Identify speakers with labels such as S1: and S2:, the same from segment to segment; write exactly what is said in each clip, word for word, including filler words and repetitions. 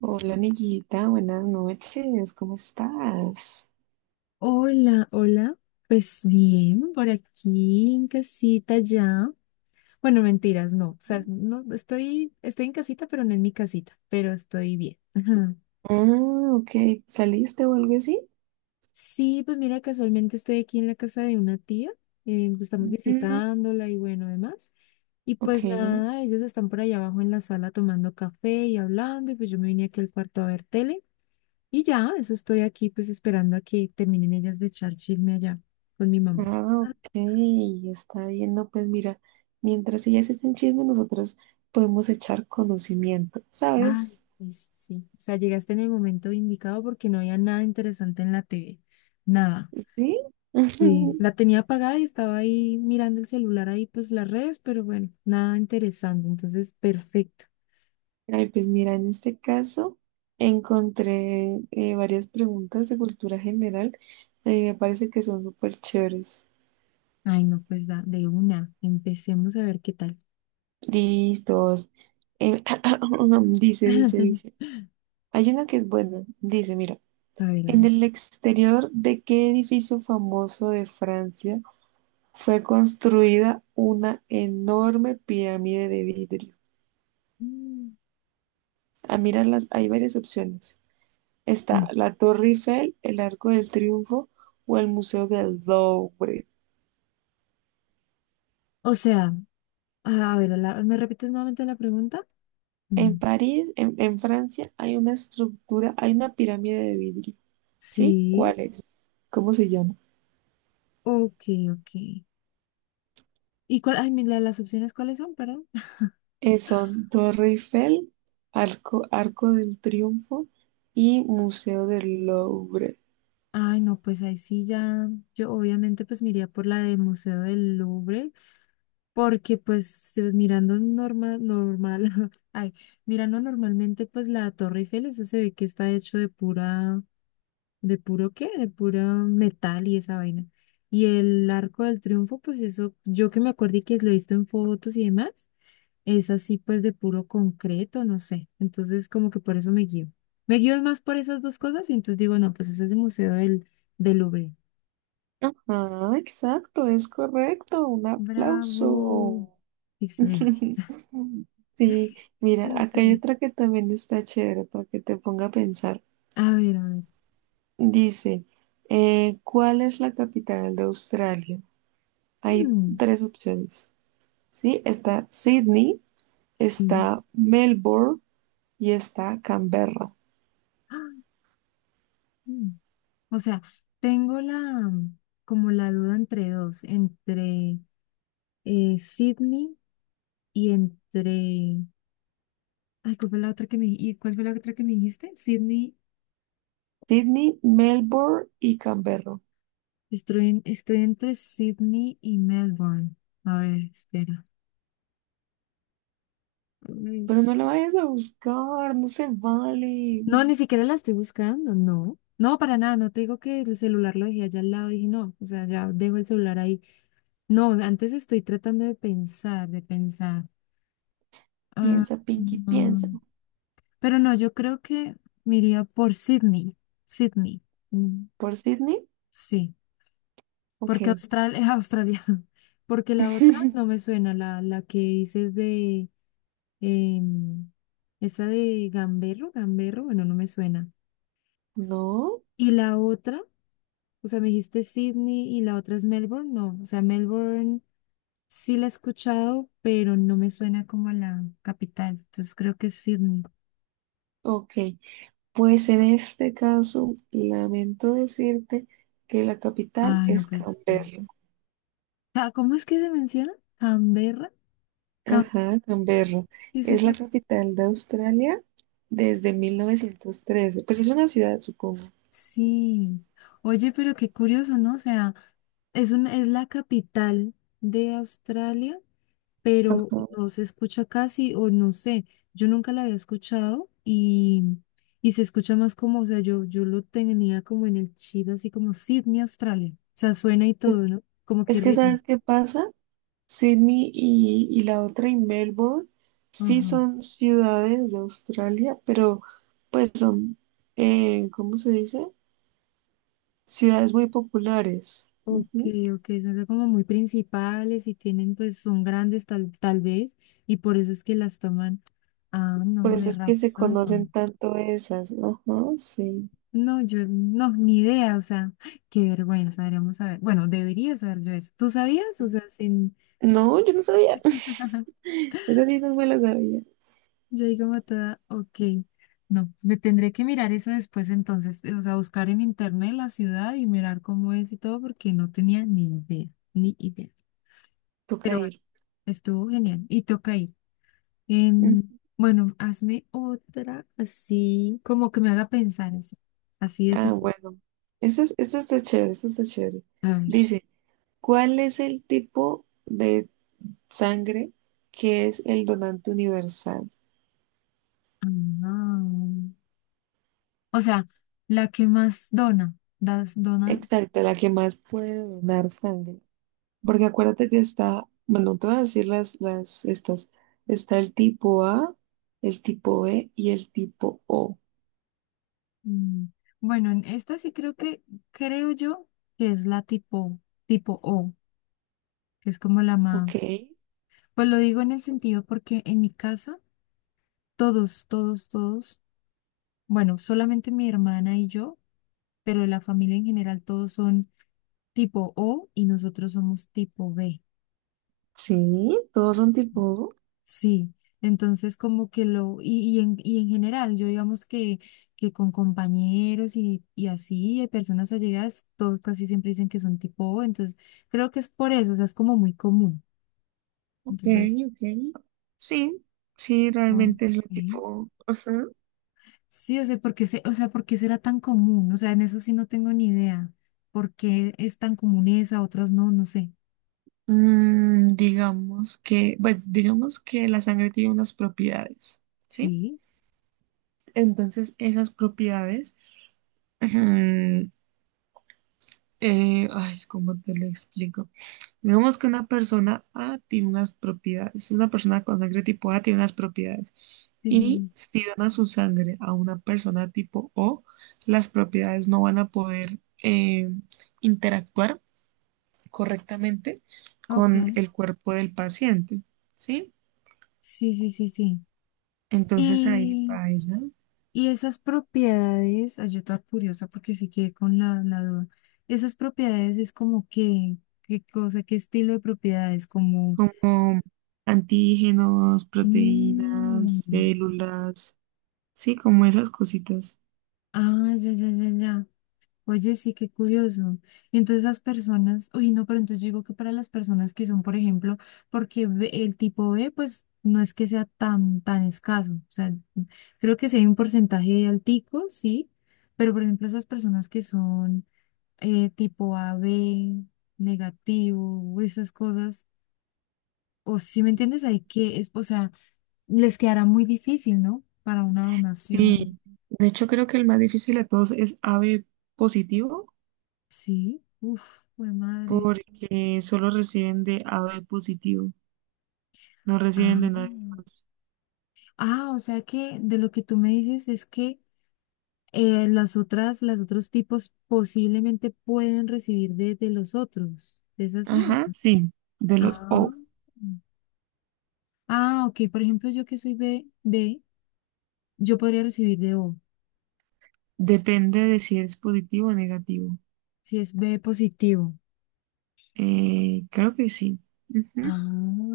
S1: Hola amiguita, buenas noches, ¿cómo estás?
S2: Hola, hola. Pues bien, por aquí en casita ya. Bueno, mentiras, no. O sea, no estoy, estoy en casita, pero no en mi casita, pero estoy bien. Ajá.
S1: Ah, ok, ¿saliste o algo así?
S2: Sí, pues mira, casualmente estoy aquí en la casa de una tía. Eh, estamos
S1: Mm,
S2: visitándola y bueno, demás. Y
S1: ok,
S2: pues nada, ellas están por allá abajo en la sala tomando café y hablando, y pues yo me vine aquí al cuarto a ver tele. Y ya, eso estoy aquí pues esperando a que terminen ellas de echar chisme allá con mi mamá.
S1: ah, ok, está bien, no, pues mira, mientras ellas estén chisme, nosotros podemos echar conocimiento,
S2: Ah,
S1: ¿sabes?
S2: sí, sí, sí. O sea, llegaste en el momento indicado porque no había nada interesante en la T V. Nada.
S1: ¿Sí?
S2: Sí, la tenía apagada y estaba ahí mirando el celular ahí, pues las redes, pero bueno, nada interesante. Entonces, perfecto.
S1: Ay, pues mira, en este caso encontré eh, varias preguntas de cultura general, eh, me parece que son súper chéveres.
S2: Ay, no, pues da, de una. Empecemos a ver qué tal.
S1: Listos. Em, dice, dice, dice. Hay una que es buena. Dice, mira,
S2: A ver, a
S1: ¿en
S2: ver.
S1: el exterior de qué edificio famoso de Francia fue construida una enorme pirámide de vidrio?
S2: Mm,
S1: Ah, mira, las, hay varias opciones.
S2: sí.
S1: Está la Torre Eiffel, el Arco del Triunfo o el Museo del Louvre.
S2: O sea, a a ver, la- ¿me repites nuevamente la pregunta? Mm,
S1: En París, en, en Francia, hay una estructura, hay una pirámide de vidrio. ¿Sí?
S2: sí,
S1: ¿Cuál es? ¿Cómo se llama?
S2: ok, ok. ¿Y cuál, ay, mi- la- las opciones cuáles son, perdón?
S1: Eh, son Torre Eiffel, Arco, Arco del Triunfo y Museo del Louvre.
S2: Ay, no, pues ahí sí ya, yo obviamente pues me iría por la de Museo del Louvre, porque pues eh, mirando normal, normal, ay, mirando normalmente pues la Torre Eiffel, eso se ve que está hecho de pura, de puro qué, de pura metal y esa vaina. Y el Arco del Triunfo, pues eso, yo que me acuerdo y que lo he visto en fotos y demás, es así pues de puro concreto, no sé. Entonces como que por eso me guío. Me guío más por esas dos cosas y entonces digo, no, pues ese es el Museo del, del Louvre.
S1: Ajá, exacto, es correcto. Un
S2: Bravo.
S1: aplauso.
S2: Excelente.
S1: Sí, mira, acá hay
S2: Excelente.
S1: otra que también está chévere para que te ponga a pensar.
S2: A ver, a ver.
S1: Dice, eh, ¿cuál es la capital de Australia? Hay
S2: Mm,
S1: tres opciones, ¿sí? Está Sydney,
S2: sí.
S1: está Melbourne y está Canberra.
S2: Ah, mm. O sea, tengo la como la duda entre dos, entre eh, Sydney y entre. Ay, ¿cuál fue la otra que me, y cuál fue la otra que me dijiste? Sydney.
S1: Sydney, Melbourne y Canberra.
S2: Estoy, en- estoy entre Sydney y Melbourne. A ver, espera. Uy.
S1: Pero no lo vayas a buscar, no se vale.
S2: No, ni siquiera la estoy buscando, no. No, para nada, no te digo que el celular lo dejé allá al lado y dije, no, o sea, ya dejo el celular ahí. No, antes estoy tratando de pensar, de pensar. Ah,
S1: Piensa, Pinky, piensa.
S2: mm, pero no, yo creo que me iría por Sydney, Sydney. Mm,
S1: ¿Por Sydney?
S2: sí, porque
S1: Ok.
S2: Australia es Australia, porque la otra no me suena, la, la que dices de, em, esa de Gamberro, Gamberro, bueno, no me suena.
S1: No,
S2: Y la otra. O sea, me dijiste Sydney y la otra es Melbourne. No, o sea, Melbourne sí la he escuchado, pero no me suena como a la capital. Entonces creo que es Sydney.
S1: ok. Pues en este caso, lamento decirte que la capital
S2: Ah, no,
S1: es
S2: pues sí.
S1: Canberra.
S2: Ah, ¿cómo es que se menciona? Canberra. Cam-
S1: Ajá, Canberra.
S2: ¿Qué es
S1: Es la
S2: esa?
S1: capital de Australia desde mil novecientos trece. Pues es una ciudad, supongo.
S2: Sí. Oye, pero qué curioso, ¿no? O sea, es un es la capital de Australia, pero
S1: Ajá.
S2: no se escucha casi, o no sé, yo nunca la había escuchado y, y se escucha más como, o sea, yo, yo lo tenía como en el chip, así como Sydney, Australia. O sea, suena y
S1: Es
S2: todo, ¿no? Como que
S1: es que,
S2: ritmo.
S1: ¿sabes qué pasa? Sydney y, y la otra y Melbourne sí
S2: Ajá.
S1: son ciudades de Australia, pero pues son, eh, ¿cómo se dice? Ciudades muy populares.
S2: Ok,
S1: Ujú.
S2: ok, son como muy principales y tienen, pues, son grandes tal, tal vez, y por eso es que las toman. Ah,
S1: Por
S2: no,
S1: eso
S2: de
S1: es que se conocen
S2: razón.
S1: tanto esas. Ajá, sí.
S2: No, yo no, ni idea, o sea, qué vergüenza, deberíamos saber. Bueno, debería saber yo eso. ¿Tú sabías? O sea, sin.
S1: No, yo no sabía. Esa sí no me la sabía.
S2: Yo digo matada, ok. No, me tendré que mirar eso después entonces, o sea, buscar en internet la ciudad y mirar cómo es y todo, porque no tenía ni idea, ni idea.
S1: Toca
S2: Pero bueno,
S1: ir.
S2: estuvo genial y toca ir.
S1: Mm.
S2: Em, bueno, hazme otra así, como que me haga pensar así. Así es.
S1: Ah,
S2: es-
S1: bueno. Eso es- eso está chévere, eso está chévere.
S2: A ver.
S1: Dice, ¿cuál es el tipo de sangre, que es el donante universal?
S2: Ah, o sea, la que más dona, das donas.
S1: Exacto, la que más puede donar sangre. Porque acuérdate que está, bueno, te voy a decir las, las, estas. Está el tipo A, el tipo B y el tipo O.
S2: Mm, Bueno, en esta sí creo que, creo yo que es la tipo, tipo O, que es como la
S1: Ok,
S2: más, pues lo digo en el sentido porque en mi casa todos, todos, todos, bueno, solamente mi hermana y yo, pero la familia en general todos son tipo O y nosotros somos tipo B.
S1: sí, todos son tipo O.
S2: Sí, entonces como que lo, y, y, en, y en general, yo digamos que, que con compañeros y, y así, eh, personas allegadas, todos casi siempre dicen que son tipo O, entonces creo que es por eso, o sea, es como muy común.
S1: Ok,
S2: Entonces,
S1: ok. Sí, sí,
S2: ok.
S1: realmente es lo tipo. Ajá.
S2: Sí, o sea, porque se, o sea, ¿por qué será tan común? O sea, en eso sí no tengo ni idea. ¿Por qué es tan común esa, otras no? No sé.
S1: Mm, digamos que, bueno, digamos que la sangre tiene unas propiedades, ¿sí?
S2: Sí,
S1: Entonces, esas propiedades, ujú. Eh, ay, ¿cómo te lo explico? Digamos que una persona A tiene unas propiedades, una persona con sangre tipo A tiene unas propiedades
S2: sí,
S1: y
S2: sí.
S1: si dona su sangre a una persona tipo O, las propiedades no van a poder eh, interactuar correctamente
S2: Ok.
S1: con el cuerpo del paciente, ¿sí?
S2: Sí, sí, sí,
S1: Entonces ahí
S2: sí.
S1: baila
S2: Y esas propiedades, ay, yo toda curiosa porque sí quedé con la, la duda. Esas propiedades es como que, qué cosa, qué estilo de propiedades, como,
S1: como antígenos,
S2: mm,
S1: proteínas, células, sí, como esas cositas.
S2: ah, ya, ya, ya, ya. Oye, sí, qué curioso. Y entonces las personas, uy, no, pero entonces yo digo que para las personas que son, por ejemplo, porque B- el tipo B, pues no es que sea tan, tan escaso. O sea, creo que sí hay un porcentaje altico, sí, pero por ejemplo, esas personas que son eh, tipo A B negativo, esas cosas. O si me entiendes, hay que, es, o sea, les quedará muy difícil, ¿no? Para una donación.
S1: Sí, de hecho creo que el más difícil de todos es A B positivo
S2: Sí, uf, fue madre.
S1: porque solo reciben de A B positivo, no reciben
S2: Ah.
S1: de nadie más.
S2: Ah, o sea que de lo que tú me dices es que eh, las otras, los otros tipos posiblemente pueden recibir de, de los otros. ¿Es así? o-
S1: Ajá, sí, de los
S2: Ah.
S1: O.
S2: Ah, ok. Por ejemplo, yo que soy B, B, yo podría recibir de O,
S1: Depende de si es positivo o negativo.
S2: si es B positivo.
S1: Eh, creo que sí. Ujú,
S2: Ah,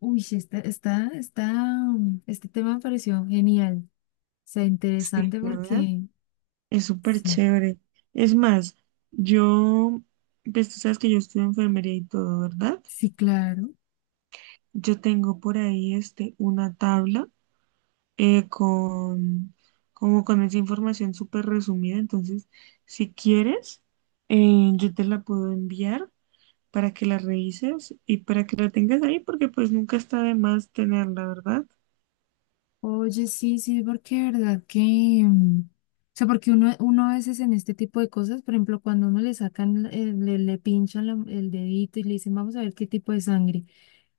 S2: uy, sí, está, está, está, um, este tema me pareció genial. O sea,
S1: sí,
S2: interesante
S1: ¿verdad?
S2: porque,
S1: Es súper
S2: sí,
S1: chévere. Es más, yo, pues tú sabes que yo estudio enfermería y todo, ¿verdad?
S2: sí, claro.
S1: Yo tengo por ahí este, una tabla eh, con, como con esa información súper resumida. Entonces, si quieres, eh, yo te la puedo enviar para que la revises y para que la tengas ahí, porque pues nunca está de más tenerla, ¿verdad?
S2: Oye, sí, sí, porque de verdad que, mm, o sea, porque uno, uno a veces en este tipo de cosas, por ejemplo, cuando uno le sacan, el- le, le pinchan la- el dedito y le dicen, vamos a ver qué tipo de sangre.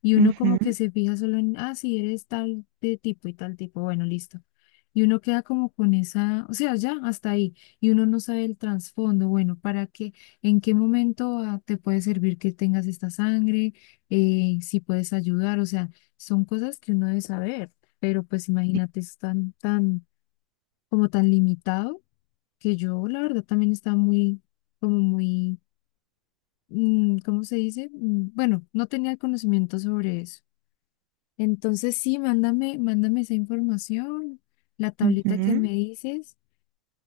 S2: Y uno
S1: Ujú,
S2: como que se fija solo en, ah, sí, eres tal de tipo y tal tipo, bueno, listo. Y uno queda como con esa, o sea, ya hasta ahí. Y uno no sabe el trasfondo, bueno, para qué, en qué momento ah, te puede servir que tengas esta sangre, eh, si puedes ayudar, o sea, son cosas que uno debe saber. Pero pues imagínate, es tan, tan, como tan limitado que yo, la verdad, también estaba muy, como muy, mm, ¿cómo se dice? Mm, Bueno, no tenía el conocimiento sobre eso. Entonces sí, mándame, mándame esa información, la tablita que
S1: ujú.
S2: me dices,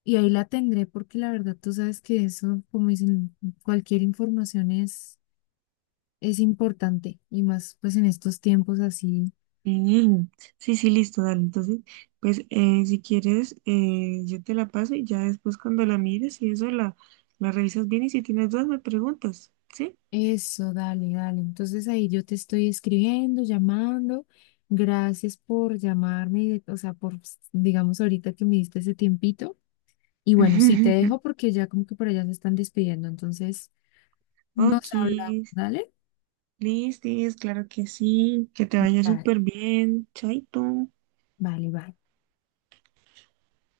S2: y ahí la tendré porque la verdad tú sabes que eso, como dicen, cualquier información es, es importante y más pues en estos tiempos así.
S1: Sí, sí, sí, listo, dale. Entonces, pues eh, si quieres, eh, yo te la paso y ya después cuando la mires y eso la, la revisas bien y si tienes dudas me preguntas, ¿sí?
S2: Eso, dale, dale. Entonces ahí yo te estoy escribiendo, llamando. Gracias por llamarme, y de- o sea, por, digamos, ahorita que me diste ese tiempito. Y bueno, sí, te dejo porque ya como que por allá se están despidiendo, entonces
S1: Ok,
S2: nos hablamos, ¿dale?
S1: Listis, claro que sí, que te vaya
S2: Dale.
S1: súper bien, chaito.
S2: Vale, vale.